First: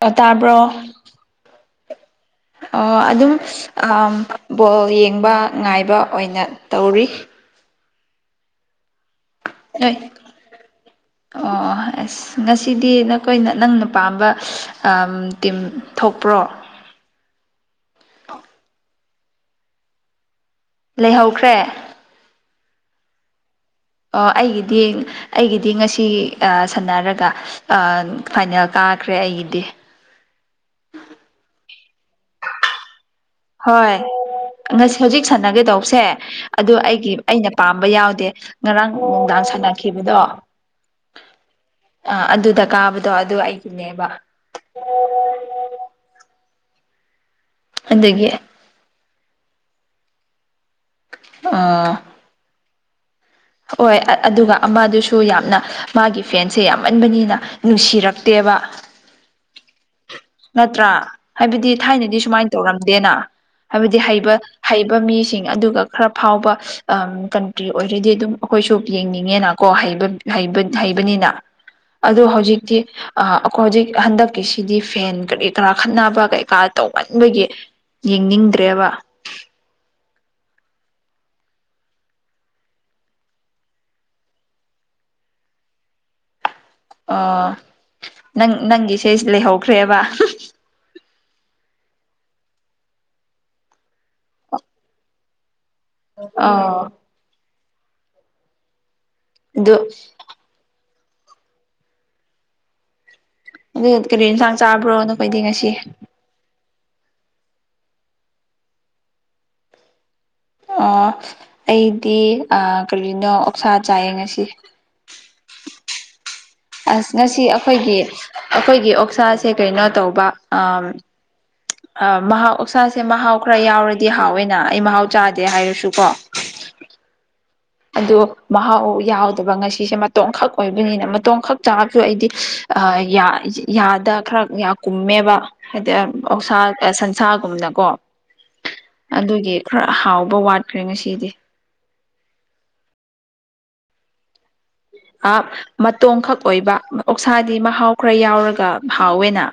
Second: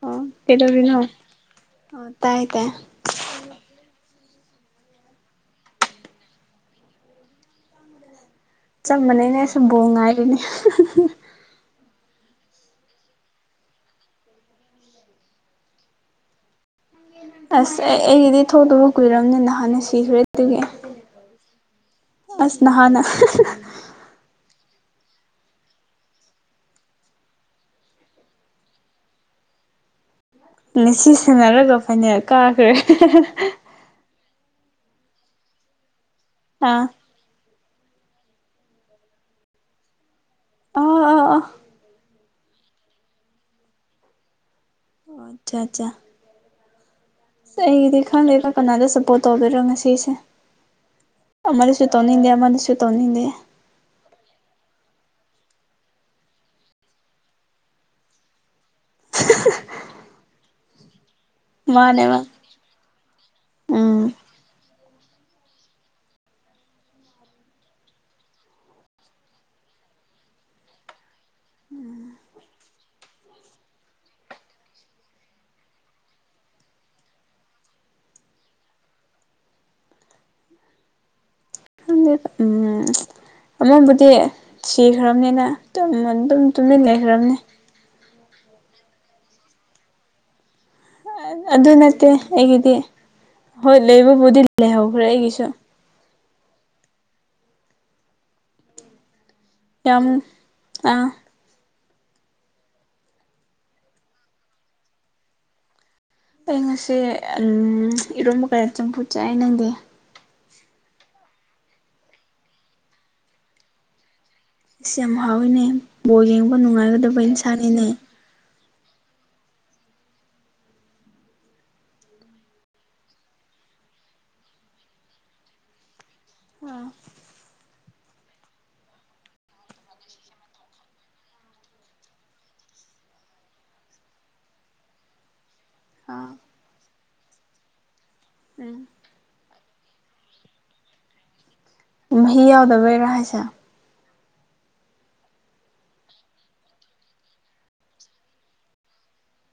ꯑ ꯑꯣ ꯇꯥꯕ꯭ꯔꯣ ꯄꯦꯗꯕꯤꯔꯣ ꯑꯣ ꯇꯥꯏ ꯇꯥꯏ ꯑꯣ ꯑꯗꯨꯝ ꯕꯣꯜ ꯌꯦꯡꯕ ꯉꯥꯏꯕ ꯑꯣꯏꯅ ꯇꯧꯔꯤ ꯆꯞ ꯃꯥꯟꯅꯩꯅꯦ ꯑꯩ ꯁ ꯕꯣ ꯉꯥꯏꯔꯤꯅꯦ ꯑꯣ ꯑꯣ ꯑꯥꯁ ꯑꯁ ꯉꯁꯤꯗꯤ ꯅꯈꯣꯏꯅ ꯅꯪꯅ ꯄꯥꯝꯕ ꯇꯤꯝ ꯊꯣꯛꯄ꯭ꯔꯣ꯫ ꯑꯁ ꯑꯩ ꯑꯩꯒꯤꯗꯤ ꯊꯣꯛꯇꯕ ꯀꯨꯏꯔꯕꯅꯤꯅ ꯅꯍꯥꯟꯅ ꯁꯤꯈ꯭ꯔꯦ ꯑꯗꯨꯒꯤ ꯂꯩꯍꯧꯈ꯭ꯔꯦ ꯑꯁ ꯅꯍꯥꯟꯅ ꯑꯣ ꯑꯩꯒꯤꯗꯤ ꯑꯩꯒꯤꯗꯤ ꯉꯁꯤ ꯁꯥꯟꯅꯔꯒ ꯐꯥꯏꯅꯦꯜ ꯀꯥꯈ꯭ꯔꯦ ꯑꯩꯒꯤꯗꯤ ꯁꯤ ꯁꯥꯟꯟꯅꯔꯒ ꯐꯅꯜ ꯀꯥꯈ꯭ꯔꯦ ꯍꯣꯏ ꯉꯁꯤ ꯍꯧꯖꯤꯛ ꯁꯥꯟꯅꯒꯦ ꯇꯧꯕꯁꯦ ꯑꯗꯣ ꯑꯥ ꯑꯩꯒꯤ꯫ ꯑꯩꯅ ꯄꯥꯝꯕ ꯌꯥꯎꯗꯦ ꯉꯔꯥꯡ ꯅꯨꯡꯗꯥꯡ ꯁꯥꯟꯅꯈꯤꯕꯗꯣ꯫ ꯑꯥ ꯑꯥ ꯑꯥ ꯑ ꯑꯗꯨꯗ ꯀꯥꯕꯗꯣ ꯑꯗꯨ ꯑꯩꯒꯤꯅꯦꯕ ꯑꯣ ꯑꯆꯥ ꯑꯆꯥ ꯑꯁ ꯑꯩꯒꯤꯗꯤ ꯑꯗꯨꯒꯤ ꯈꯪꯗꯔꯣ ꯀꯅꯥꯗ ꯁꯞꯄꯣꯔꯠ ꯇꯧꯕꯤꯔꯣ ꯉꯁꯤꯁꯦ ꯑꯃꯅꯁꯨ ꯑ ꯇꯧꯅꯤꯡꯗꯦ ꯑꯃꯅꯁꯨ ꯇꯧꯅꯤꯡꯗꯦ ꯍꯣꯏ ꯑꯗꯨꯒ ꯑꯃꯗꯨꯁꯨ ꯌꯥꯝꯅ ꯃꯥꯒꯤ ꯐꯦꯟꯁꯦ ꯌꯥꯝꯃꯟꯕꯅꯤꯅ ꯅꯨꯡꯁꯤꯔꯛꯇꯦꯕ ꯅꯠꯇ꯭ꯔꯥ ꯍꯥꯏꯕꯗꯤ ꯃꯥꯅꯦꯕ ꯊꯥꯏꯅꯗꯤ ꯁꯨꯃꯥꯏꯅ ꯇꯧꯔꯝꯗꯦꯅ꯫ ꯍꯥꯏꯕꯗꯤ ꯎꯝ ꯍꯩꯕ ꯍꯩꯕ ꯃꯤꯁꯤꯡ ꯑꯗꯨꯒ ꯈꯔ ꯐꯥꯎꯕ ꯀꯟꯇ꯭ꯔꯤ ꯑꯣꯏꯔꯗꯤ ꯑꯗꯨꯝ ꯑꯩꯈꯣꯏꯁꯨ ꯌꯦꯡꯅꯤꯡꯉꯦꯅꯀꯣ ꯍꯩꯕꯅꯤꯅ ꯑꯗꯣ ꯍꯧꯖꯤꯛꯇꯤ ꯑꯩꯣꯏ ꯍꯧꯖꯤꯛ ꯍꯟꯗꯛꯀꯤꯁꯤꯗꯤ ꯐꯦꯟ ꯀꯔꯤ ꯀꯔꯥ ꯈꯠꯅꯕ ꯀꯩꯀꯥ ꯇꯧꯃꯟꯕꯒꯤ ꯌꯦꯡꯅꯤꯡꯗ꯭ꯔꯦꯕ ꯎꯝ ꯑꯃꯕꯨꯗꯤ ꯁꯤꯈ꯭ꯔꯕꯅꯤꯅ ꯑꯗꯨꯝ ꯑꯗꯨꯝ ꯇꯨꯃꯤꯟ ꯂꯩꯈ꯭ꯔꯕꯅꯤ ꯑꯣ ꯅꯪ ꯅꯪꯒꯤꯁꯦ ꯂꯩꯍꯧꯈ꯭ꯔꯦꯕ ꯑꯗꯨ ꯅꯠꯇꯦ ꯑꯩꯒꯤꯗꯤ ꯍꯣꯏ ꯂꯩꯕꯕꯨꯗꯤ ꯂꯩꯍꯧꯈ꯭ꯔꯦ ꯑꯩꯒꯤꯁꯨ ꯑꯎ ꯑꯗꯨ ꯌꯥꯝ ꯑꯥ ꯑꯗꯨ ꯀꯔꯤ ꯌꯦꯟꯁꯥꯡ ꯆꯥꯕ꯭ꯔꯣꯅꯣꯈꯩꯗꯤ ꯉꯁꯤ ꯑꯩ ꯉꯁꯤ ꯏꯔꯣꯝꯕ ꯀꯌꯥ ꯆꯝꯐꯨꯠ ꯆꯥꯏ ꯅꯪꯗꯤ ꯑꯣ ꯑꯩꯗꯤ ꯀꯔꯤꯅꯣ ꯑꯣꯛꯁꯥ ꯆꯥꯏꯌꯦꯡ ꯉꯁꯤ꯫ ꯑꯩ ꯌꯥꯝ ꯍꯥꯎꯋꯤꯅꯦ ꯕꯣꯔ ꯌꯦꯡꯕ ꯑꯁ ꯅꯨꯡꯉꯥꯏꯒꯗꯕ ꯉꯁꯤ ꯏꯟꯁꯥꯅꯤꯅꯦ꯫ ꯑꯩꯈꯣꯏꯒꯤ ꯑꯩꯈꯣꯏꯒꯤ ꯑꯣꯛꯁꯥꯁꯦ ꯀꯩꯅꯣ ꯇꯧꯕ ꯑ꯫ ꯑ ꯃꯍꯥꯎ ꯑꯣꯛꯁꯥꯁꯦ ꯃꯍꯥꯎ ꯈꯔ ꯌꯥꯎꯔꯗꯤ ꯍꯥꯎꯋꯦꯅ ꯑꯩ ꯃꯍꯥꯎ ꯆꯥꯗꯦ ꯍꯥꯏꯔꯁꯨꯀꯣ ꯑꯥꯝ ꯑꯗꯣ ꯃꯍꯥꯎ ꯌꯥꯎꯗꯕ ꯉꯁꯤꯁꯦ ꯃꯇꯣꯡꯈꯛ ꯑꯣꯏꯕꯅꯤꯅ ꯃꯇꯣꯡꯈꯛ ꯆꯥꯕꯁꯨ ꯑꯩꯗꯤ ꯌꯥꯗ ꯈꯔ ꯌꯥ ꯀꯨꯝꯃꯦꯕ ꯍꯥꯏꯗꯤ ꯎꯝ ꯑꯣꯛꯁꯥ ꯁꯟꯁꯥꯒꯨꯝꯅꯀꯣ ꯎꯝ ꯑꯗꯨꯒꯤ ꯈꯔ ꯍꯥꯎꯕ ꯋꯥꯠꯈ꯭ꯔꯦ ꯉꯁꯤꯗꯤ ꯃꯍꯤ ꯌꯥꯎꯗꯕꯩꯔꯥ ꯍꯥꯏꯁꯦ ꯃꯇꯣꯡꯈꯛ ꯑꯣꯏꯕ ꯑꯣꯛꯁꯥꯗꯤ ꯃꯍꯥꯎ ꯈꯔ ꯌꯥꯎꯔꯒ ꯍꯥꯎꯋꯦꯅ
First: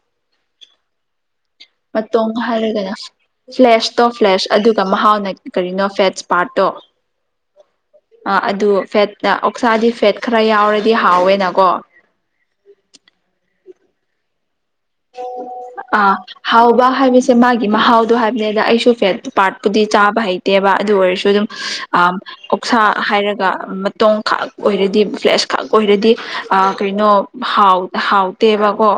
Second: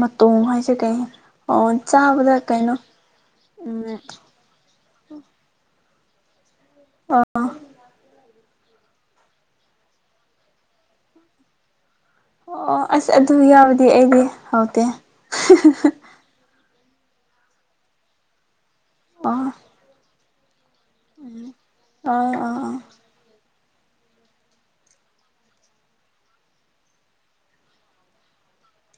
ꯃꯇꯣꯡ ꯍꯥꯏꯁꯦ ꯀꯩ ꯑꯣ ꯃꯇꯣ ꯆꯥꯕꯗ ꯀꯩꯅꯣ ꯍꯥꯏꯔꯒꯅ ꯎꯝ ꯐ꯭ꯂꯦꯁꯇꯣ ꯐ꯭ꯂꯦꯁ ꯑꯗꯨꯒ ꯃꯍꯥꯎꯅ ꯀꯔꯤꯅꯣ ꯐꯦꯠꯁ ꯄꯥꯔꯠꯇꯣ ꯑꯥ ꯑꯥ ꯑꯗꯨ ꯐꯦꯠ ꯑꯣꯛꯁꯥꯗꯤ ꯐꯦꯠ ꯈꯔ ꯌꯥꯎꯔꯗꯤ ꯍꯥꯎꯋꯦꯅꯀꯣ ꯑꯣ ꯑꯁ ꯑꯗꯨ ꯌꯥꯎꯔꯗꯤ ꯑꯩꯗꯤ ꯍꯥꯎꯇꯦ ꯑꯥ ꯍꯥꯎꯕ ꯍꯥꯏꯕꯁꯦ ꯃꯥꯒꯤ ꯃꯍꯥꯎꯗꯣ ꯍꯥꯏꯕꯅꯤꯗ ꯑꯩꯁꯨ ꯐꯦꯠ ꯑꯣ ꯄꯥꯔꯠ ꯗꯤ ꯆꯥꯕ ꯍꯩꯇꯦꯕ ꯑꯗꯨ ꯑꯣꯏꯔꯁꯨ ꯑꯗꯨꯝ ꯑꯣ ꯑꯣ ꯑꯣꯛꯁꯥ ꯍꯥꯏꯔꯒ ꯃꯇꯣꯡ ꯈꯥꯛ ꯑꯣꯏꯔꯗꯤ ꯐ꯭ꯔꯦꯁ ꯈꯥꯛ ꯑꯣꯏꯔꯗꯤ ꯑꯥ ꯀꯩꯅꯣ ꯍꯥꯎ ꯍꯥꯎꯇꯦꯕ ꯒꯣ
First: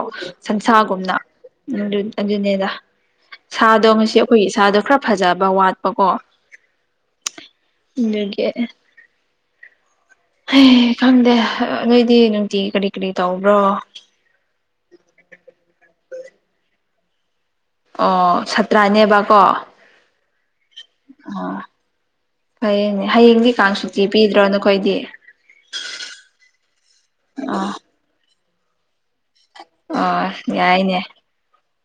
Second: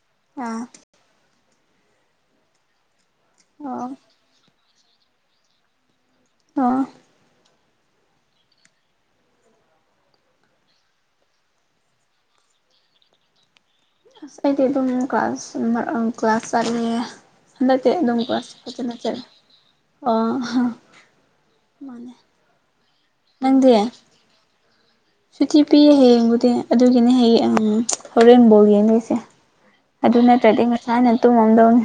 ꯑꯣ ꯑꯥ ꯁꯥꯟꯁꯥꯒꯨꯝꯅ ꯑꯗꯨꯅꯤꯗ ꯑꯣ ꯁꯥꯗꯣ ꯉꯁꯤ ꯑꯩꯈꯣꯏꯒꯤ ꯁꯥꯗꯣ ꯈꯔ ꯐꯖꯕ ꯋꯥꯠꯄꯀꯣ ꯑꯣ ꯑꯗꯨꯒꯤ ꯑꯦ ꯈꯪꯗꯦ ꯅꯣꯏꯗꯤ ꯅꯨꯡꯇꯤ ꯀꯔꯤ ꯀꯔꯤ ꯇꯧꯕ꯭ꯔꯣ ꯑꯁ ꯑꯩꯗꯤ ꯑꯗꯨꯝ ꯀ꯭ꯂꯥꯁ ꯀ꯭ꯂꯥꯁ ꯆꯠꯂꯦ ꯍꯥꯟꯗꯥꯛꯇꯤ ꯑꯗꯨꯝ ꯑꯣ ꯀꯂꯁ ꯐꯖꯅ ꯆꯠꯂꯦ ꯁꯥꯇ꯭ꯔꯥꯅꯦꯕꯀꯣ ꯑꯥ ꯃꯥꯅꯦ ꯐꯩꯅꯦ ꯍꯌꯦꯡꯗꯤ ꯀꯥꯡ ꯁꯨꯛꯇꯤ ꯄꯤꯗ꯭ꯔꯣ ꯅꯈꯣꯏꯗꯤ ꯁꯨꯊꯤ ꯄꯤꯌꯦ ꯍꯌꯦꯡꯕꯨꯗꯤ ꯑꯗꯨꯒꯤꯅꯦ ꯍꯌꯦꯡ ꯑꯣ ꯍꯣꯔꯦꯟ ꯕꯣꯜ ꯌꯦꯡꯗꯣꯢꯁꯦ ꯑꯗꯨ ꯑꯣ ꯅꯠꯇ꯭ꯔꯗꯤ ꯌꯥꯏꯅꯦ ꯉꯁꯥꯏꯅ ꯇꯨꯝꯃꯝꯗꯧꯅꯤ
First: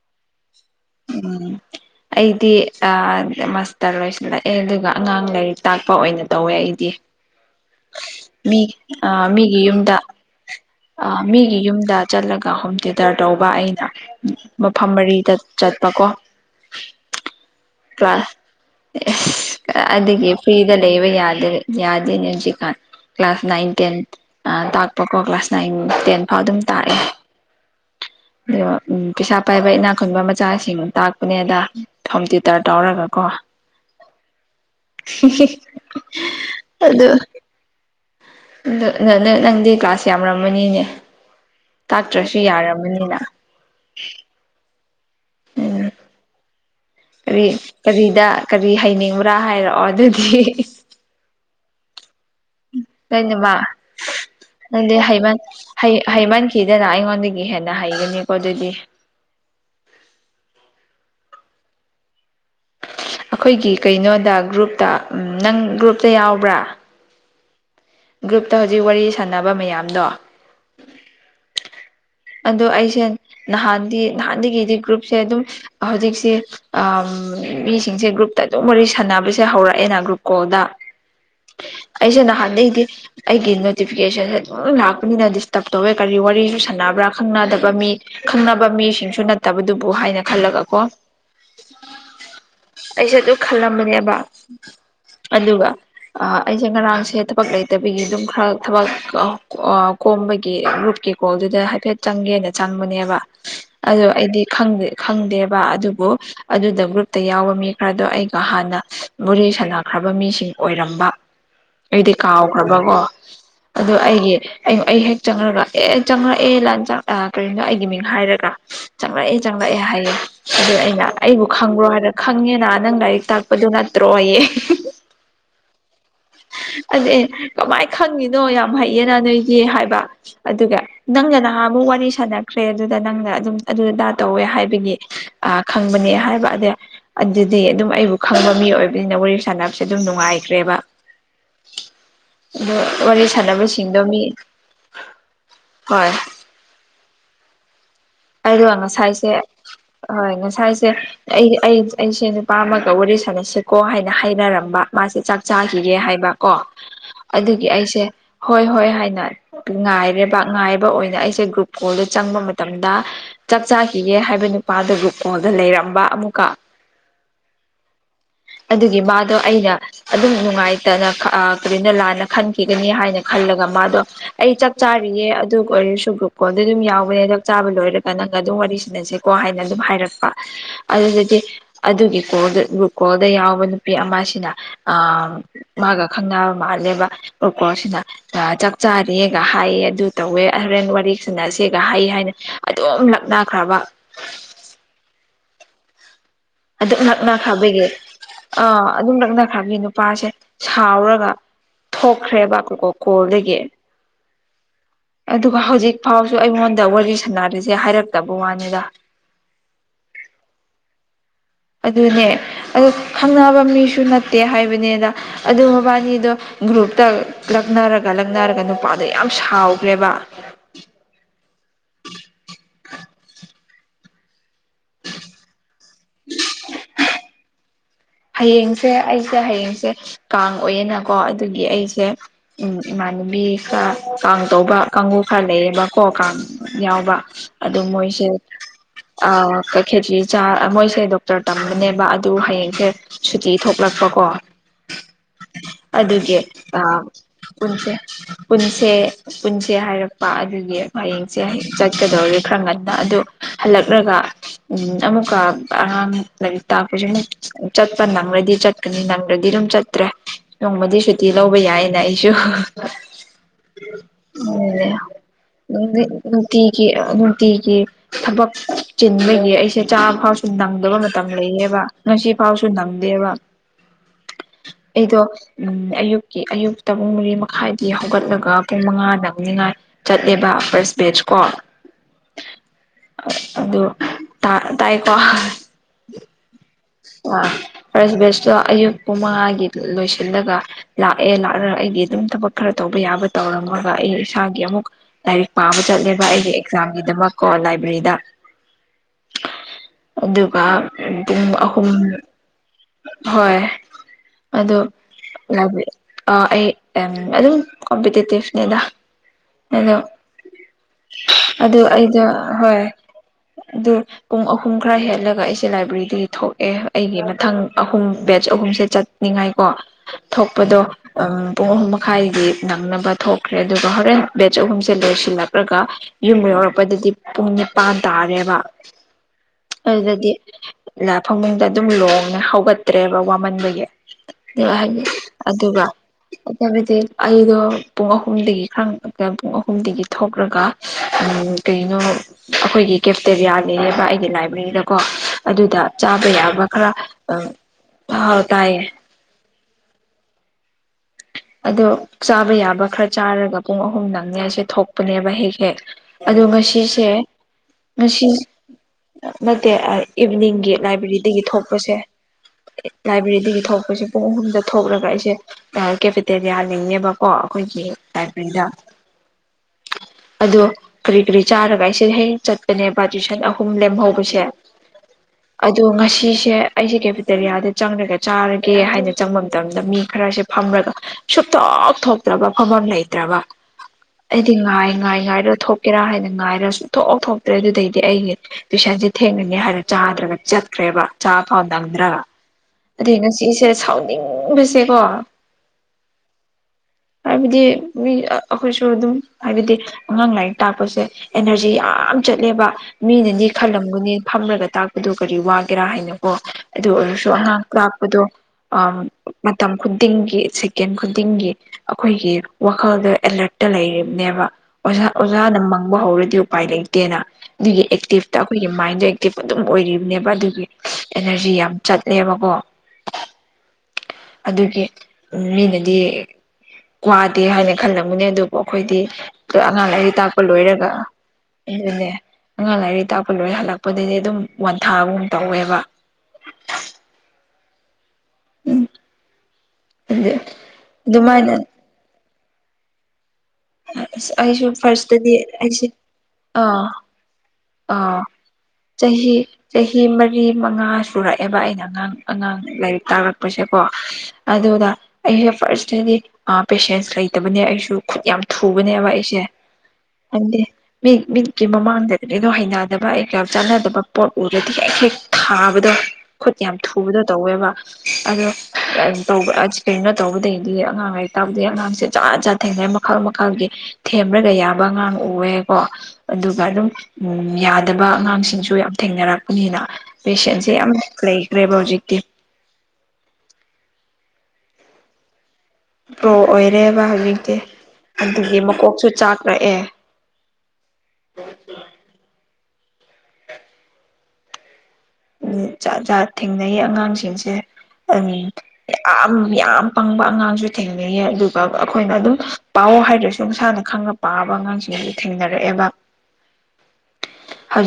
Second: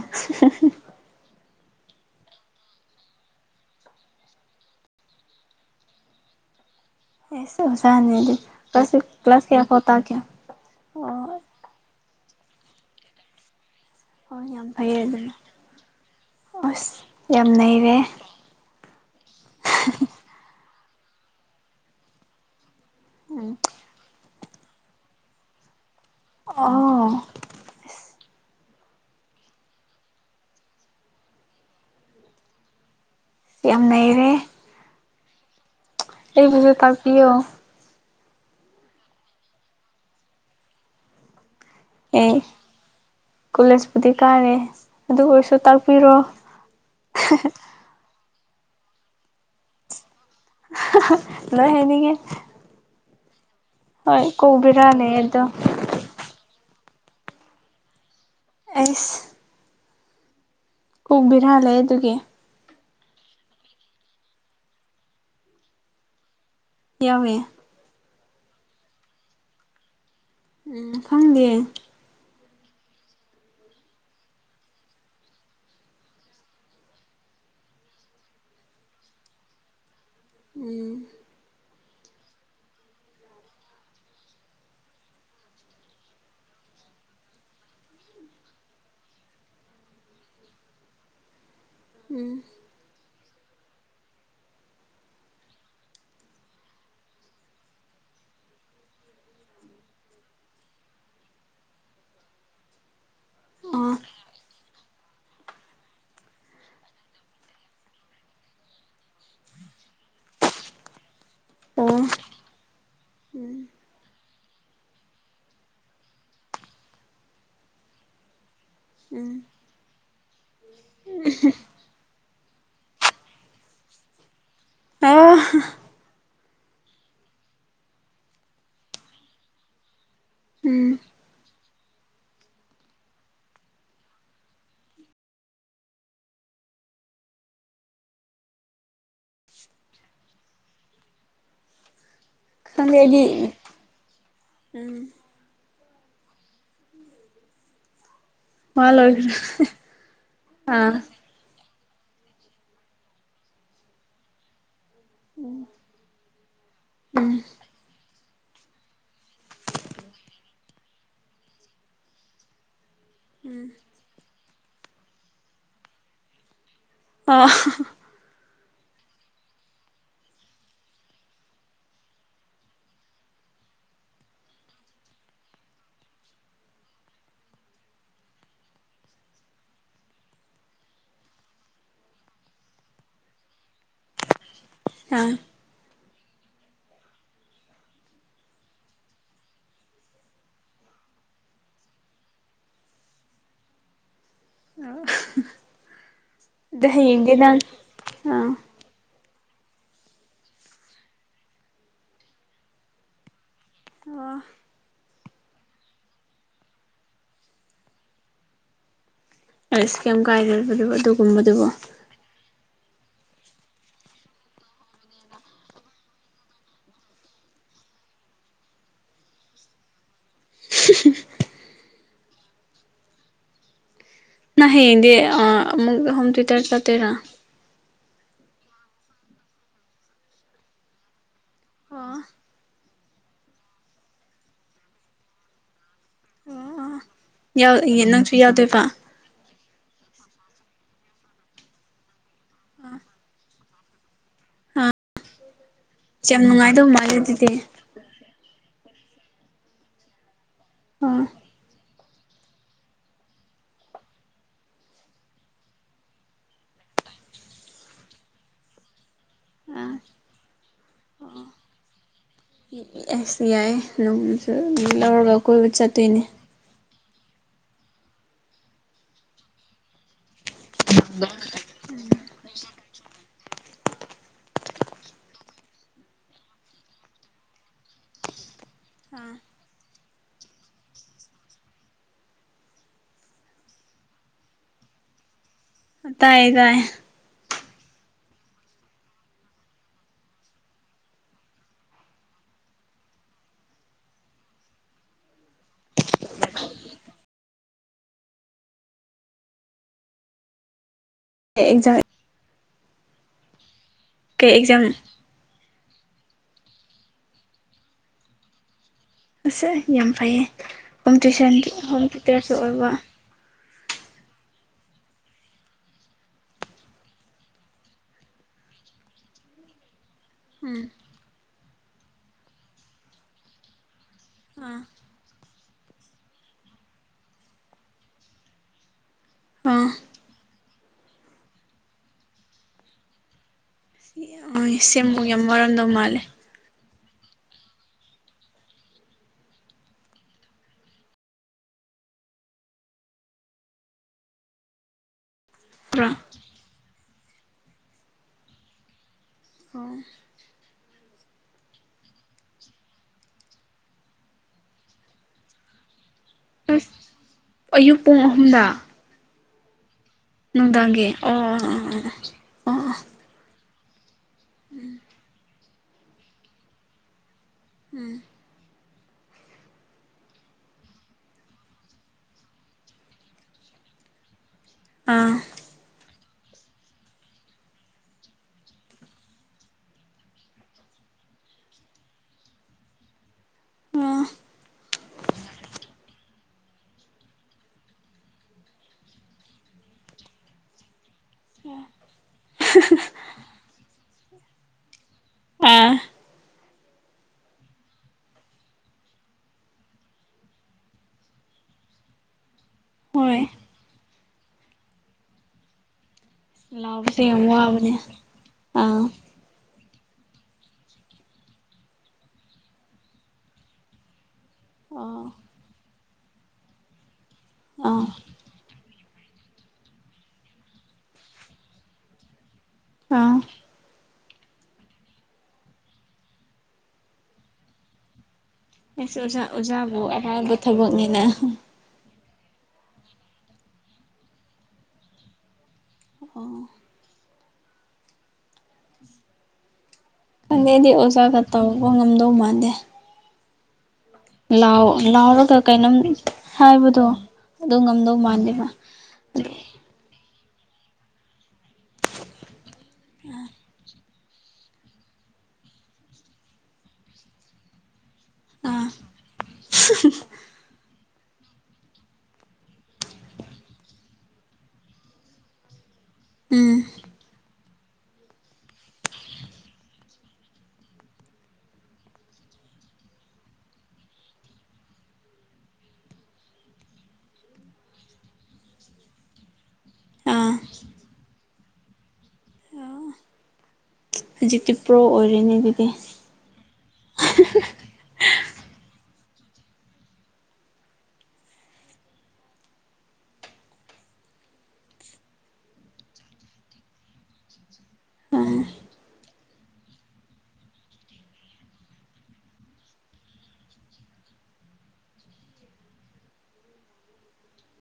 ꯎꯝ ꯑꯩꯗꯤ ꯃꯥꯁꯇꯔ ꯂꯣꯏꯁꯤꯜꯂꯛꯑꯦ ꯑꯗꯨꯒ ꯑꯉꯥꯡ ꯂꯥꯏꯔꯤꯛ ꯇꯥꯛꯄ ꯑꯣꯏꯅ ꯇꯧꯋꯦ ꯑꯩꯗꯤ ꯑꯦꯁ ꯑꯣꯖꯥꯅꯤꯅꯦ ꯑꯗꯨ ꯃꯤ ꯀ꯭ꯂꯁ ꯀ꯭ꯂꯥꯁ ꯃꯤꯒꯤ ꯀꯌꯥꯐꯧ ꯌꯨꯝꯗ ꯇꯥꯛꯀꯦ ꯑꯣ ꯃꯤꯒꯤ ꯌꯨꯝꯗ ꯆꯠꯂꯒ ꯍꯣꯝ ꯊꯤꯇꯔ ꯇꯧꯕ ꯑꯩꯅ ꯑꯣ ꯌꯥꯝ ꯃꯐꯝ ꯐꯩꯌꯦ ꯃꯔꯤꯗ ꯑꯗꯨꯅ ꯆꯠꯄꯀꯣ ꯑꯁ ꯌꯥꯝ ꯅꯩꯔꯦ ꯀ꯭ꯂꯥꯁ ꯀꯔꯥꯢꯗꯒꯤ ꯐ꯭ꯔꯤꯗ ꯂꯩꯕ ꯌꯥꯗꯦ ꯌꯥꯗꯦꯅꯦ ꯍꯧꯖꯤꯀꯥꯟ ꯀ꯭ꯂꯥꯁ ꯎꯝ ꯅꯥꯏꯟ ꯇꯦꯟ ꯇꯥꯛꯄꯀꯣ ꯀ꯭ꯂꯥꯁ ꯅꯥꯏꯟ ꯇꯦꯟ ꯐꯥꯎ ꯑꯗꯨꯝ ꯇꯥꯛꯑꯦ ꯑꯣ [unintelligible] ꯑꯗꯣ ꯄꯩꯁꯥ ꯄꯥꯏꯕ ꯏꯅꯥꯛ ꯈꯨꯨꯟꯕ ꯃꯆꯥꯁꯤꯡ ꯇꯥꯛꯄꯅꯦꯗ ꯐꯣꯝ ꯇ꯭ꯌꯨꯇꯔ ꯇꯧꯔꯒꯀꯣ ꯌꯥꯝ ꯅꯩꯔꯦ [inaudible] ꯑꯩꯕꯨꯁꯨ ꯇꯥꯛꯄꯤꯌꯣ ꯅꯪ ꯅꯪꯗꯤ ꯀ꯭ꯂꯥꯁ ꯌꯥꯝꯔꯝꯃꯅꯤꯅꯦ ꯑꯦ ꯇꯥꯛꯇ꯭ꯔꯁꯨ ꯌꯥꯔꯝꯃꯅꯤꯅ ꯀꯣꯂꯦꯖꯄꯨꯗꯤ ꯀꯥꯔꯦ ꯑꯗꯨ ꯑꯣꯏꯔꯁꯨ ꯎꯝ ꯇꯥꯛꯄꯤꯔꯣ ꯀꯔꯤ ꯀꯔꯤꯗ ꯀꯔꯤ ꯍꯩꯅꯤꯡꯕ꯭ꯔꯥ ꯍꯥꯏꯔꯛꯑꯣ ꯑꯗꯨꯗꯤ ꯂꯣꯏ ꯍꯩꯅꯤꯡꯉꯦ ꯂꯣꯢꯅꯃꯛ ꯍꯣꯏ ꯀꯣꯛ ꯕꯦꯔ ꯂꯩꯌꯦ ꯑꯗꯣ ꯍ ꯍꯩꯃꯟꯈꯤꯗꯅ ꯑꯩꯉꯣꯟꯗꯒꯤ ꯍꯦꯟꯅ ꯍꯩꯒꯅꯤꯀꯣ ꯑꯗꯨꯗꯤ ꯑꯁ ꯀꯣꯛꯕꯤꯔꯥ ꯂꯩ ꯑꯗꯨꯒꯤ ꯑꯩꯈꯣꯏꯒꯤ ꯀꯩꯅꯣꯗ ꯒ꯭ꯔꯨꯞꯇ ꯅꯪ ꯒ꯭ꯔꯨꯞꯇ ꯌꯥꯎꯕ꯭ꯔꯥ ꯌꯥꯎꯋꯦ ꯒ꯭ꯔꯨꯞꯇ ꯍꯧꯖꯤꯛ ꯋꯥꯔꯤ ꯁꯥꯟꯅꯕ ꯃꯌꯥꯝꯗꯣ ꯎꯝ ꯈꯪꯗꯦ ꯑꯗꯣ ꯑꯩꯁꯦ ꯅꯍꯥꯟꯗꯤ ꯅꯍꯥꯟꯗꯒꯤꯗꯤ ꯒ꯭ꯔꯨꯞꯁꯦ ꯑꯗꯨꯝ ꯍꯧꯖꯤꯛꯁꯤ ꯑꯝ ꯃꯤꯁꯤꯡꯁꯦ ꯒ꯭ꯔꯨꯞꯇ ꯑꯗꯨꯝ ꯋꯥꯔꯤꯔꯤ ꯁꯥꯟꯅꯕꯁꯦ ꯍꯧꯔꯛꯑꯦꯅ ꯒ꯭ꯔꯨꯞ ꯀꯣꯗ ꯎꯝ ꯑꯩꯁꯨ ꯅꯍꯥꯟꯗꯩꯗꯤ ꯑꯩꯒꯤ ꯅꯣꯇꯤꯐꯤꯀꯦꯁꯟꯁꯦ ꯗꯨꯝ ꯂꯥꯛꯄꯅꯤꯅ ꯗꯤꯁꯇꯔꯕ ꯇꯧꯋꯦ ꯀꯔꯤ ꯋꯥꯔꯤꯁꯨ ꯁꯥꯟꯅꯕ꯭ꯔꯥ ꯈꯪꯅꯗꯕ ꯃꯤ ꯈꯪꯅꯕ ꯃꯤꯁꯤꯡꯁꯨ ꯅꯠꯇꯕꯗꯨꯕꯨ ꯍꯥꯏꯅ ꯈꯜꯂꯒ ꯀꯣ ꯍꯝ ꯑꯩꯁꯨ ꯑꯗꯨ ꯈꯜꯂꯝꯕꯅꯦꯕ ꯑꯗꯨꯒ ꯑꯩꯁꯦ ꯉꯔꯥꯡꯁꯦ ꯊꯕꯛ ꯂꯩꯇꯕꯤꯒꯤ ꯑꯗꯨꯝ ꯈꯔ ꯊꯕꯛ ꯀꯣꯝꯕꯒꯤ ꯒ꯭ꯔꯨꯞꯀꯤ ꯀꯣꯜꯗꯨꯗ ꯍꯥꯏꯐꯦꯠ ꯆꯪꯒꯦꯅ ꯆꯪꯕꯅꯦꯕ ꯑꯣ ꯑꯗꯣ ꯑꯩꯗꯤ ꯈꯪꯗꯦꯕ ꯑꯗꯨꯕꯨ ꯑꯗꯨꯗ ꯒ꯭ꯔꯨꯞꯇ ꯌꯥꯎꯕ ꯃꯤ ꯈꯔꯗꯣ ꯑꯩꯒ ꯍꯥꯟꯅ ꯋꯔꯤ ꯁꯥꯟꯅꯈ꯭ꯔꯕ ꯃꯤꯁꯤꯡ ꯑꯣꯏꯔꯝꯕ ꯑꯣ ꯑꯩꯗꯤ ꯀꯥꯎꯈ꯭ꯔꯕꯀꯣ ꯎꯝ ꯑꯗꯨ ꯑꯩꯒꯤ ꯑꯩ ꯑꯩ ꯍꯦꯛ ꯆꯪꯉꯒ ꯑꯦ ꯆꯪꯉꯛꯑꯦꯟ ꯆꯥꯛ ꯑꯥ ꯀꯔꯤꯅꯣ ꯑꯩꯒꯤ ꯃꯤꯡ ꯍꯥꯏꯔꯒ ꯎꯝ ꯆꯪꯂꯛꯑꯦ ꯆꯪꯂꯛꯑꯦ ꯍꯥꯏꯌꯦ ꯑꯗꯨ ꯑꯩꯅ ꯑꯩꯕꯨ ꯈꯪꯕ꯭ꯔꯣ ꯍꯥꯏꯔ ꯈꯪꯉꯦꯅ ꯅꯪ ꯂꯥꯏꯔꯤꯛ ꯇꯥꯛꯄꯗꯨ ꯅꯠꯇ꯭ꯔꯣ ꯌꯦ ꯑꯥ ꯑꯗꯨ ꯑꯩ ꯀꯃꯥꯏꯅ ꯈꯪꯉꯤꯅꯣ ꯌꯥꯝ ꯍꯩꯌꯦꯅ ꯅꯣꯏꯗꯤ ꯍꯥꯏꯕ ꯑꯗꯨꯒ ꯎꯝ ꯅꯪꯅ ꯅꯍꯥꯝ ꯑꯃꯨꯛ ꯋꯥꯔꯤ ꯁꯥꯟꯅꯈ꯭ꯔꯦ ꯑꯗꯨꯗ ꯅꯪꯅ ꯑꯗꯨꯝ ꯑꯗꯨ ꯑꯗꯥ ꯇꯧꯋꯦ ꯍꯥꯏꯕꯒꯤ ꯑ ꯈꯪꯕꯅꯦ ꯍꯥꯏꯕ ꯑꯗꯥ ꯑꯗꯨꯗꯤ ꯑꯗꯨꯝ ꯑꯩꯕꯨ ꯈꯪꯕ ꯃꯤ ꯑꯣꯏꯕꯅꯤꯅ ꯋꯥꯔꯤ ꯁꯥꯟꯅꯕꯁꯦ ꯑꯗꯨꯝ ꯅꯨꯡꯉꯥꯏꯈ꯭ꯔꯦꯕ ꯑꯗꯣ ꯈꯪꯗꯦ ꯑꯩꯗꯤ ꯋꯥꯔꯤ ꯁꯥꯟꯅꯕꯁꯤꯡꯗꯣ ꯃꯤ ꯎꯝ ꯍꯣꯏ ꯑꯩꯗꯣ ꯋꯥ ꯉꯁꯥꯏꯁꯦ ꯂꯣꯏꯈ꯭ꯔꯦ ꯍꯣꯏ ꯉꯁꯥꯏꯁꯦ ꯑꯥ ꯑꯩ ꯑꯩ ꯑꯩꯁꯦ ꯅꯨꯄꯥ ꯑꯃꯒ ꯋꯥꯔꯤ ꯁꯥꯟꯅꯁꯤꯀꯣ ꯍꯥꯏꯅ ꯍꯥꯏꯅꯔꯝꯕ ꯃꯥꯁꯦ ꯆꯥꯛ ꯆꯥꯈꯤꯒꯦ ꯍꯥꯏꯕ ꯀꯣ ꯎꯝ ꯑꯗꯨꯒꯤ ꯑꯩꯁꯦ ꯍꯣꯏ ꯍꯣꯏ ꯍꯥꯏꯅ ꯉꯥꯏꯔꯦꯕ ꯉꯥꯏꯕ ꯑꯣꯏꯅ ꯑꯩꯁꯦ ꯒ꯭ꯔꯨꯞ ꯀꯣꯜꯗ ꯆꯪꯕ ꯃꯇꯝꯗ ꯆꯥꯛ ꯆꯥꯈꯤꯒꯦ ꯍꯥꯏꯕ ꯅꯨꯄꯥꯗꯨ ꯒ꯭ꯔꯨꯞ ꯀꯣꯜꯗ ꯂꯩꯔꯝꯕ ꯑꯃꯨꯛꯀ ꯑꯥ ꯑꯗꯨꯒꯤ ꯃꯥꯗꯣ ꯑꯩꯅ ꯑꯗꯨꯝ ꯅꯨꯡꯉꯥꯏꯇꯅ ꯑ ꯀꯔꯤꯅ ꯂꯥꯟꯅ ꯈꯟꯈꯤꯒꯅꯤ ꯍꯥꯏꯅ ꯈꯜꯂꯒ ꯃꯥꯗꯣ ꯑꯩ ꯆꯥꯛ ꯆꯥꯔꯤꯌꯦ ꯑꯗꯨ ꯑꯣꯏꯔꯁꯨ ꯒ꯭ꯔꯨꯞ ꯀꯣꯜꯗꯤ ꯑꯗꯨꯝ ꯌꯥꯎꯋꯦ ꯆꯥꯛ ꯆꯥꯕ ꯂꯣꯏꯔ ꯅꯪꯒ ꯑꯗꯨꯝ ꯋꯥꯔꯤ ꯁꯤꯟꯅꯁꯦꯀꯣ ꯍꯥꯏꯅ ꯑꯗꯨꯝ ꯍꯥꯏꯔꯛꯄ ꯑꯗꯨꯗꯗꯤ ꯑꯗꯨꯒꯤ ꯀꯣꯜꯗ ꯒ꯭ꯔꯨꯞꯀꯣꯜꯗ ꯌꯥꯎꯕ ꯅꯨꯄꯤ ꯑꯃꯁꯤꯅ ꯑꯥ ꯃꯥꯒ ꯈꯪꯅꯕ ꯃꯥꯜꯂꯦꯕ ꯒ꯭ꯔꯨꯞꯀꯣꯜꯁꯤꯗ ꯆꯥꯛ ꯆꯥꯔꯦꯒ ꯍꯥꯏꯌꯦ ꯑꯗꯨ ꯇꯧꯋꯦ ꯍꯣꯔꯦꯟ ꯋꯥꯔꯤꯁꯤꯅꯁꯦꯒ ꯍꯥꯏ ꯍꯥꯏꯅ ꯑꯗꯨꯝ ꯅꯛꯅꯈ꯭ꯔꯕ ꯑꯥ [unintelligible] ꯑꯗꯨꯝ ꯅꯛꯅꯈꯥꯕꯤꯒꯤ ꯑꯥ ꯑ ꯑꯗꯨꯝ ꯅꯛꯅꯈꯥꯕꯤꯒꯤ ꯅꯨ ꯅꯨꯄꯥꯁꯦ ꯁꯥꯎꯔꯒ ꯊꯣꯛꯈ꯭ꯔꯦꯕ ꯒ꯭ꯔꯨꯞꯀꯣꯜꯗꯒꯤ ꯑꯣ ꯑꯗꯨꯒ ꯍꯧꯖꯤꯛ ꯐꯥꯎꯁꯨ ꯑꯩꯉꯣꯟꯗ ꯋꯥꯔꯤ ꯁꯥꯟꯅꯔꯤꯁꯦ ꯍꯥꯏꯔꯛꯇꯕ ꯋꯥꯅꯤꯗ ꯑꯁ ꯀꯩꯝ ꯀꯥꯏꯗꯦꯕ ꯑꯗꯨꯒꯨꯝꯕꯗꯨꯕꯨ ꯑꯗꯨꯅꯦ ꯑꯗꯨ ꯈꯪꯅꯕ ꯃꯤꯁꯨ ꯅꯠꯇꯦ ꯍꯥꯏꯕꯅꯤꯗ ꯑꯗꯨ ꯃꯕꯥꯅꯤꯗꯣ ꯒ꯭ꯔꯨꯞꯇ ꯂꯛꯅꯔꯒ ꯂꯛꯅꯔꯒ ꯅꯨꯄꯥꯗꯣ ꯌꯥꯝ ꯁꯥꯎꯈ꯭ꯔꯦꯕ [inaudible] ꯅꯪ ꯍꯌꯦꯡꯗꯤ ꯑ ꯑꯃꯨꯛ ꯍꯣꯝ ꯇꯤꯎꯇꯔ ꯆꯠꯇꯣꯏꯔꯥ ꯍꯌꯦꯡꯁꯦ ꯑꯩꯁꯦ ꯍꯌꯦꯡꯁꯦ ꯀꯥꯡ ꯑꯣꯏꯌꯦꯅꯀꯣ ꯑꯗꯨꯒꯤ ꯑꯩꯁꯦ ꯑꯣ ꯎꯝ ꯏꯃꯥꯟꯅꯕꯤ ꯈꯔ ꯀꯥꯡ ꯇꯧꯕ ꯀꯥꯡꯕꯨ ꯈꯔ ꯂꯩꯌꯦꯕꯀꯣ ꯀꯥꯡ ꯌꯥꯎꯕ ꯌꯥꯎ ꯑꯗꯨ ꯃꯣꯏꯁꯦ ꯅꯪꯁꯨ ꯌꯥꯎꯗꯣꯏꯕ ꯑꯥ ꯈꯦꯆ꯭ꯔꯤ ꯆꯥ ꯃꯣꯏꯁꯦ ꯗꯣꯛꯇꯔ ꯇꯝꯕꯅꯦꯕ ꯑꯗꯨ ꯍꯌꯦꯡꯁꯦ ꯁꯨꯇꯤ ꯊꯣꯛꯂꯛꯄꯀꯣ ꯑꯥ ꯑꯗꯨꯒꯤ ꯌꯥꯝ ꯅꯨꯡꯉꯥꯏꯗꯧ ꯑꯥ ꯃꯥꯜꯂꯦ ꯑꯗꯨꯗꯤ ꯄꯨꯟꯁꯦ ꯄꯨꯟꯁꯦ ꯄꯨꯟꯁꯦ ꯍꯥꯏꯔꯛꯄ ꯑꯗꯨꯒꯤ ꯑꯣ ꯍꯌꯦꯡꯁꯦ ꯆꯠꯀꯗꯧꯔꯦ ꯈꯔ ꯉꯟꯅ ꯑꯗꯨ ꯍꯜꯂꯛꯂꯒ ꯎꯝ ꯑꯃꯨꯛꯀꯥ ꯑꯉꯥꯡ ꯂꯥꯏꯔꯤꯛ ꯇꯥꯛꯄ ꯁꯤꯃꯨꯛ ꯆꯠꯄ ꯅꯪꯔꯗꯤ ꯆꯠꯀꯅꯤ ꯅꯪꯗꯔꯗꯤ ꯑꯗꯨꯝ ꯆꯠꯇ꯭ꯔꯦ ꯅꯣꯡꯃꯗꯤ ꯁꯨꯇꯤ ꯂꯧꯕ ꯌꯥꯏꯌꯦꯅ ꯑꯩꯁꯨ ꯑꯁ ꯌꯥꯏ ꯅꯣꯡꯁꯨ ꯂꯧꯔꯒ ꯀꯣꯏꯕ ꯆꯠꯇꯣꯏꯅꯦ ꯇꯤꯒꯤ ꯑꯃꯨꯛ ꯇꯤꯒꯤ ꯊꯕꯛ ꯆꯤꯟꯕꯒꯤ ꯑꯩꯁꯦ ꯆꯥ ꯐꯥꯎꯁꯨ ꯅꯪꯗꯕ ꯃꯇꯝ ꯂꯩꯌꯦꯕ ꯉꯁꯤ ꯐꯥꯎꯁꯨ ꯅꯪꯗꯦꯕ ꯑꯩꯗꯣ ꯎꯝ ꯑꯌꯨꯛꯀꯤ ꯑꯌꯨꯛꯇ ꯄꯨꯡ ꯃꯔꯤ ꯃꯈꯥꯏꯗꯤ ꯍꯧꯒꯠꯂꯒ ꯄꯨꯡ ꯃꯉꯥ ꯑ ꯅꯪꯅꯤꯡꯉꯥꯏ ꯆꯠꯂꯦꯕ ꯐꯥꯔ꯭ꯁ ꯕꯦꯠꯆ ꯀꯣ ꯑꯗꯨ ꯇꯥ ꯇꯥꯏ ꯀꯣ ꯇꯥꯏ ꯇꯥꯏ ꯑꯥ ꯐꯥꯔ꯭ꯁ ꯕꯦꯁꯇꯣ ꯑꯌꯨꯛ ꯄꯨꯡ ꯃꯉꯥꯒꯤ ꯂꯣꯏꯁꯤꯜꯂꯒ ꯂꯥꯛꯑꯦ ꯂꯥꯛꯔꯒ ꯑꯩꯒꯤ ꯑꯗꯨꯝ ꯊꯕꯛ ꯈꯔ ꯇꯧꯕ ꯌꯥꯕ ꯇꯧꯔꯝꯃꯒ ꯑꯩ ꯏꯁꯥꯒꯤ ꯑꯃꯨꯛ ꯂꯥꯏꯔꯤꯛ ꯄꯥꯕ ꯆꯠꯂꯦꯕ ꯑꯩꯒꯤ ꯑꯦꯛꯖꯥꯝꯒꯤꯗꯃꯛ ꯀꯣ ꯂꯥꯏꯕ꯭ꯔꯦꯔꯤꯗ ꯑꯗꯨꯒ ꯎꯝ ꯄꯨꯡ ꯨꯀꯨꯝ ꯑꯦꯛꯖꯥꯝ ꯍꯣꯏ ꯀꯩ ꯑꯗꯨ ꯑꯦꯛꯖꯥꯝ ꯑꯥ ꯑꯩ ꯑꯦꯝ ꯑꯗꯨꯝ ꯀꯝꯄꯤꯇꯤꯇꯤꯐ ꯅꯦꯗ ꯑꯁꯦ ꯌꯥꯝ ꯐꯩꯌꯦ ꯍꯣꯝ ꯇꯤꯎꯁꯟ ꯑꯗꯨ ꯍꯣꯝ ꯑꯩꯗꯣ ꯇꯤꯎꯇꯔꯁꯨ ꯍꯣꯏ ꯑꯣꯏꯕ ꯑꯗꯨ ꯄꯨꯡ ꯑꯍꯨꯝ ꯈꯔ ꯍꯦꯜꯂꯒ ꯑꯩꯁꯦ ꯂꯥꯏꯕ꯭ꯔꯦꯔꯤꯗꯒꯤ ꯊꯣꯛ ꯑꯦ ꯑꯩꯒꯤ ꯃꯊꯪ ꯑꯍꯨꯝ ꯕꯦꯠꯆ ꯑꯍꯨꯝꯁꯦ ꯆꯠꯅꯤꯡꯉꯥꯏ ꯀꯣ ꯊꯣꯛꯄꯗꯣ ꯎꯝ ꯑꯝ ꯄꯨꯡ ꯑꯍꯨꯝ ꯃꯈꯥꯏꯗꯒꯤ ꯅꯪꯅꯕ ꯊꯣꯛꯈ꯭ꯔꯦ ꯑꯗꯨꯒ ꯍꯣꯔꯦꯟ ꯕꯦꯠꯆ ꯑꯥ ꯑꯍꯨꯝꯁꯦ ꯂꯣꯏꯁꯤꯜꯂꯛ ꯔꯒ ꯌꯨꯝ ꯌꯧꯔꯛꯄꯗꯗꯤ ꯄꯨꯡ ꯅꯤꯄꯥꯟ ꯇꯥꯔꯦꯕ ꯑꯥ ꯑꯗꯨꯗꯗꯤ ꯂꯥꯏ ꯐꯃꯨꯡꯗ ꯑꯗꯨꯝ ꯂꯣꯡꯅ ꯍꯧꯒꯠꯇ꯭ꯔꯦꯕ ꯋꯥꯃꯟꯕꯒꯤ ꯍꯣꯏ ꯁꯦꯝꯃꯨꯛ ꯌꯥꯝ ꯑꯗꯨꯒ ꯋꯥꯔꯝꯗꯧ ꯃꯥꯜꯂꯦ ꯍꯥꯏꯕꯗꯤ ꯑꯩꯗꯣ ꯄꯨꯡ ꯑꯍꯨꯝꯗꯒꯤ ꯈꯔ ꯄꯨꯡ ꯑꯍꯨꯝꯗꯒꯤ ꯊꯣꯛꯂꯒ ꯎꯝ ꯀꯩꯅꯣ ꯑꯩꯈꯣꯏꯒꯤ ꯀꯦꯞꯇꯦꯔꯤꯌꯥ ꯂꯩꯅꯦꯕ ꯑꯩꯒꯤ ꯂꯥꯏꯕ꯭ꯔꯦꯔꯤꯗꯀꯣ ꯑꯗꯨꯗ ꯄꯨꯔꯥ ꯆꯥꯕ ꯌꯥꯕ ꯈꯔ ꯑꯥ ꯍꯥꯎ ꯇꯥꯏꯌꯦ ꯑꯣ ꯑꯗꯣ ꯆꯥꯕ ꯌꯥꯕ ꯈꯔ ꯆꯥꯔꯒ ꯄꯨꯡ ꯑꯍꯨꯝ ꯅꯪꯅꯦꯉꯥꯏꯁꯦ ꯊꯣꯛꯄꯅꯦꯕ ꯍꯦꯛ ꯍꯦꯛ ꯑꯗꯨ ꯑꯁ ꯉꯁꯤꯁꯦ ꯑꯌꯨꯛ ꯄꯨꯡ ꯉꯁꯤ ꯑꯍꯨꯝꯗ ꯅꯠꯇꯦ ꯑꯩ ꯏꯚꯤꯅꯤꯡꯒꯤ ꯅꯨꯡꯗꯥꯡꯒꯤ ꯑꯣ ꯂꯥꯏꯕ꯭ꯔꯦꯔꯤꯗꯒꯤ ꯑꯣ ꯑꯣ ꯊꯣꯛꯄꯁꯦ ꯑꯣ ꯑꯣ ꯑꯣ ꯂꯥꯏꯕ꯭ꯔꯦꯔꯤꯗꯒꯤ ꯊꯣꯛꯄꯁꯦ ꯄꯨꯡ ꯑꯍꯨꯝꯗ ꯊꯣꯛꯂꯒ ꯑꯩꯁꯦ ꯀꯦꯐꯦꯇꯦꯔꯤꯌꯥ ꯅꯤꯡꯅꯦꯕꯀꯣ ꯑꯩꯈꯣꯏꯒꯤ ꯕꯔꯤꯗ ꯑꯗꯣ ꯀꯔꯤ ꯀꯔꯤ ꯆꯥꯔꯒ ꯑꯩꯁꯦ ꯍꯦꯛ ꯆꯠꯄꯅꯦꯕ ꯇꯨꯏꯁꯟ ꯑꯍꯨꯝ ꯂꯦꯝꯍꯧꯕꯁꯦ ꯎꯝ ꯑꯗꯣ ꯉꯁꯤꯁꯦ ꯑꯩꯁꯦ ꯀꯦꯐꯦꯇꯦꯔꯤꯌꯥꯗ ꯆꯪꯔꯒ ꯆꯥꯔꯒꯦ ꯍꯥꯏꯅ ꯆꯪꯕ ꯃꯇꯝꯗ ꯃꯤ ꯈꯔꯁꯦ ꯐꯝꯔꯒ ꯁꯨꯛꯊꯣꯛ ꯊꯣꯛꯇ꯭ꯔꯕ ꯐꯝꯕꯝ ꯂꯩꯇ꯭ꯔꯕ ꯑꯣ ꯑꯩꯗꯤ ꯉꯥꯏ ꯉꯥꯏ ꯉꯥꯏꯔ ꯊꯣꯛꯀꯦꯔꯥ ꯍꯥꯏꯅ ꯉꯥꯏꯔ ꯁꯨꯊꯣꯛ ꯊꯣꯛꯇ꯭ꯔꯦ ꯑꯗꯨꯗꯩꯗꯤ ꯑꯩꯅꯦ ꯇꯨꯏꯁꯟꯁꯦ ꯊꯦꯡꯉꯅꯤ ꯍꯥꯏꯔ ꯆꯥꯗ꯭ꯔꯒ ꯆꯠꯈ꯭ꯔꯦꯕ ꯆꯥꯕ ꯐꯥꯎ ꯅꯪꯗ꯭ꯔꯒ ꯑꯗꯩ ꯉꯁꯤꯁꯦ ꯁꯥꯎꯅꯤꯡꯕꯁꯦꯀꯣ ꯑꯥ ꯍꯥꯏꯕꯗꯤ ꯃꯤ ꯑ ꯑꯩꯈꯣꯏꯁꯨ ꯑꯗꯨꯝ ꯍꯥꯏꯕꯗꯤ ꯑꯉꯥꯡ ꯂꯥꯏꯔꯤꯛ ꯇꯥꯛꯄꯁꯦ ꯑꯦꯅꯔꯖꯤ ꯌꯥꯝ ꯆꯠꯂꯦꯕ ꯍꯣꯏ ꯃꯤꯅꯗꯤ ꯈꯜꯂꯝꯒꯅꯤ ꯐꯝꯔꯒ ꯇꯥꯛꯄꯗꯣ ꯀꯔꯤ ꯋꯥꯒꯦꯔꯥ ꯍꯥꯏꯅ ꯑꯣ ꯑꯗꯨ ꯂꯥꯎꯕꯁꯦ ꯑꯣꯏꯔꯁꯨ ꯌꯥꯝ ꯑꯉꯥꯡ ꯋꯥꯕꯅꯦ ꯇꯥꯛꯄꯗꯣ ꯑ ꯑꯥ ꯃꯇꯝ ꯈꯨꯗꯤꯡꯒꯤ ꯀꯦꯟ ꯈꯨꯗꯤꯡꯒꯤ ꯑꯩꯈꯣꯏꯒꯤ ꯋꯥꯈꯜꯗꯣ ꯑꯦꯂꯔꯠꯇ ꯂꯩꯔꯤꯕꯅꯦꯕ ꯑꯣꯖ ꯑꯣ ꯑꯣꯖꯥꯅ ꯃꯪꯕ ꯍꯧꯔꯗꯤ ꯎꯄꯥꯏ ꯂꯩꯇꯦꯅ ꯑꯗꯨꯒꯤ ꯑꯥ ꯑꯦꯛꯇꯤꯞꯇ ꯑꯩꯈꯣꯏꯒꯤ ꯃꯥꯏꯟꯗꯣ ꯑꯦꯛꯇꯤꯞ ꯑꯗꯨꯝ ꯑꯣꯏꯔꯤꯕꯅꯦꯕ ꯑꯗꯨꯒꯤ ꯑꯦꯅꯔꯖꯤ ꯌꯥꯝ ꯆꯠꯂꯦꯕꯀꯣ ꯑꯥ ꯑꯗꯨꯒꯤ ꯃꯤꯅꯗꯤ ꯀ꯭ꯋꯥꯗꯦ ꯍꯥꯏꯅ ꯈꯜꯂꯝꯒꯅꯦ ꯑꯗꯨ ꯑꯣ ꯑꯩꯈꯣꯏꯗꯤ ꯑꯩꯁꯨ ꯑꯣꯖꯥ ꯀ ꯑꯉꯥꯡ ꯑꯣꯖꯥꯕꯨ ꯂꯥꯏꯔꯤꯛ ꯇꯥꯛꯄ ꯑꯔꯥꯏꯕ ꯂꯣꯏꯔꯒ ꯊꯕꯛꯅꯤꯅ ꯑꯗꯨꯅꯦ ꯑꯉꯥꯡ ꯂꯥꯏꯔꯤꯛ ꯇꯥꯛꯄ ꯂꯣꯏ ꯍꯜꯂꯛꯄꯗꯗꯤ ꯑꯗꯨꯝ ꯋꯥꯟꯊꯥꯒꯨꯝ ꯇꯧꯋꯦꯕ ꯑꯣ ꯎꯝ ꯈꯪꯗꯦ ꯑꯩꯗꯤ ꯑꯣꯖꯥꯒ ꯑꯗꯨꯃꯥꯏꯅ ꯇꯥꯎꯧꯕ ꯉꯝꯗꯧ ꯃꯥꯟꯗꯦ ꯑꯩꯁꯨ ꯂꯥꯎ ꯐꯥꯔꯁꯇꯗꯤ ꯂꯥꯎꯔꯒ ꯑꯩꯁꯦ ꯀꯩꯅꯣꯝ ꯑꯥ ꯍꯥꯏꯕꯗꯣ ꯑꯗꯨ ꯉꯝꯗꯧ ꯑꯥ ꯃꯥꯟꯗꯦꯕ ꯆꯍꯤ ꯑꯗꯨ ꯆꯍꯤ ꯃꯔꯤ ꯃꯉꯥ ꯁꯨꯔꯛꯑꯦꯕ ꯑꯩꯅ ꯑꯉꯥꯡ ꯑꯉꯥꯡ ꯂꯥꯏꯔꯤꯛ ꯇꯥꯛꯂꯛꯄꯁꯦꯀꯣ ꯑꯗꯨꯒ ꯑꯩꯁꯦ ꯐꯥꯔꯁꯇꯗꯤ ꯄꯦꯁꯦꯁ ꯂꯩꯇꯕꯅꯦ ꯑꯩꯁꯨ ꯈꯨꯠ ꯌꯥꯝ ꯑꯥ ꯊꯨꯕꯅꯦꯕ ꯑꯩꯁꯦ ꯍꯥꯏꯗꯤ ꯃꯤ ꯃꯤꯠꯀꯤ ꯃꯃꯥꯡꯗ ꯑꯗꯨꯗꯩ ꯑꯗꯣ ꯍꯩꯅꯗꯕ ꯑꯩꯒ ꯆꯥꯟꯅꯗꯕ ꯄꯣꯠ ꯎꯔꯗꯤ ꯍꯦꯛ ꯍꯦꯛ ꯊꯥꯕꯗꯣ ꯈꯨꯠ ꯌꯥꯝ ꯎꯝ ꯊꯨꯕꯗ ꯇꯧꯋꯦꯕ ꯑꯗꯣ ꯇꯧꯕ ꯀꯩꯅꯣ ꯇꯧꯕꯗꯩꯗꯤ ꯑꯉꯥꯡ ꯍꯥꯏ ꯇꯥꯎꯗꯦ ꯑꯉꯥꯡꯁꯦ ꯖꯥꯠ ꯖꯥꯠ ꯊꯦꯡꯅ ꯃꯈꯜ ꯃꯈꯜꯒꯤ ꯊꯦꯝꯂꯒ ꯌꯥꯕ ꯑꯉꯥꯡ ꯎꯑꯦꯀꯣ ꯑꯗꯨꯒ ꯑꯗꯨꯝ ꯎꯝ ꯌꯥꯗꯕ ꯑꯉꯥꯡꯁꯤꯡꯁꯨ ꯌꯥꯝ ꯊꯦꯡꯅꯔꯛꯄꯅꯦꯕ ꯑꯥ ꯄꯦꯁꯦꯟꯁꯦ ꯌꯥꯝ ꯂꯩꯈ꯭ꯔꯦꯕ ꯍꯧꯖꯤꯛꯇꯤ ꯍꯧꯖꯤꯛꯇꯤ ꯄ꯭ꯔꯣ ꯑꯣꯏꯔꯦꯅꯦ ꯄ꯭ꯔꯣ ꯑꯣꯏꯔꯦꯕ ꯍꯧꯖꯤꯛꯇꯤ ꯑꯗꯨꯗꯤ ꯃꯀꯣꯛꯁꯨ ꯆꯥꯛ꯭ꯔꯛꯑꯦ ꯖꯥꯠ ꯖꯥꯠ ꯊꯦꯡꯅꯩꯌꯦ ꯑꯉꯥꯡꯁꯤꯡꯁꯦ ꯑꯥ [unintelligible] ꯌꯥꯝ ꯌꯥꯝ ꯄꯪꯕ ꯑꯉꯥꯡꯁꯨ ꯊꯦꯡꯅꯩꯌꯦ ꯑꯗꯨꯒ ꯑꯩꯈꯣꯏꯅ ꯑꯗꯨꯝ ꯄꯥꯎ ꯍꯥꯏꯗ꯭ꯔꯁꯨ ꯃꯁꯥꯅ ꯈꯪꯉ ꯄꯥꯕ ꯑꯉꯥꯡꯁꯤꯡꯁꯨ ꯊꯦꯡꯅꯔꯛꯑꯦꯕ ꯍꯧꯖꯤꯛ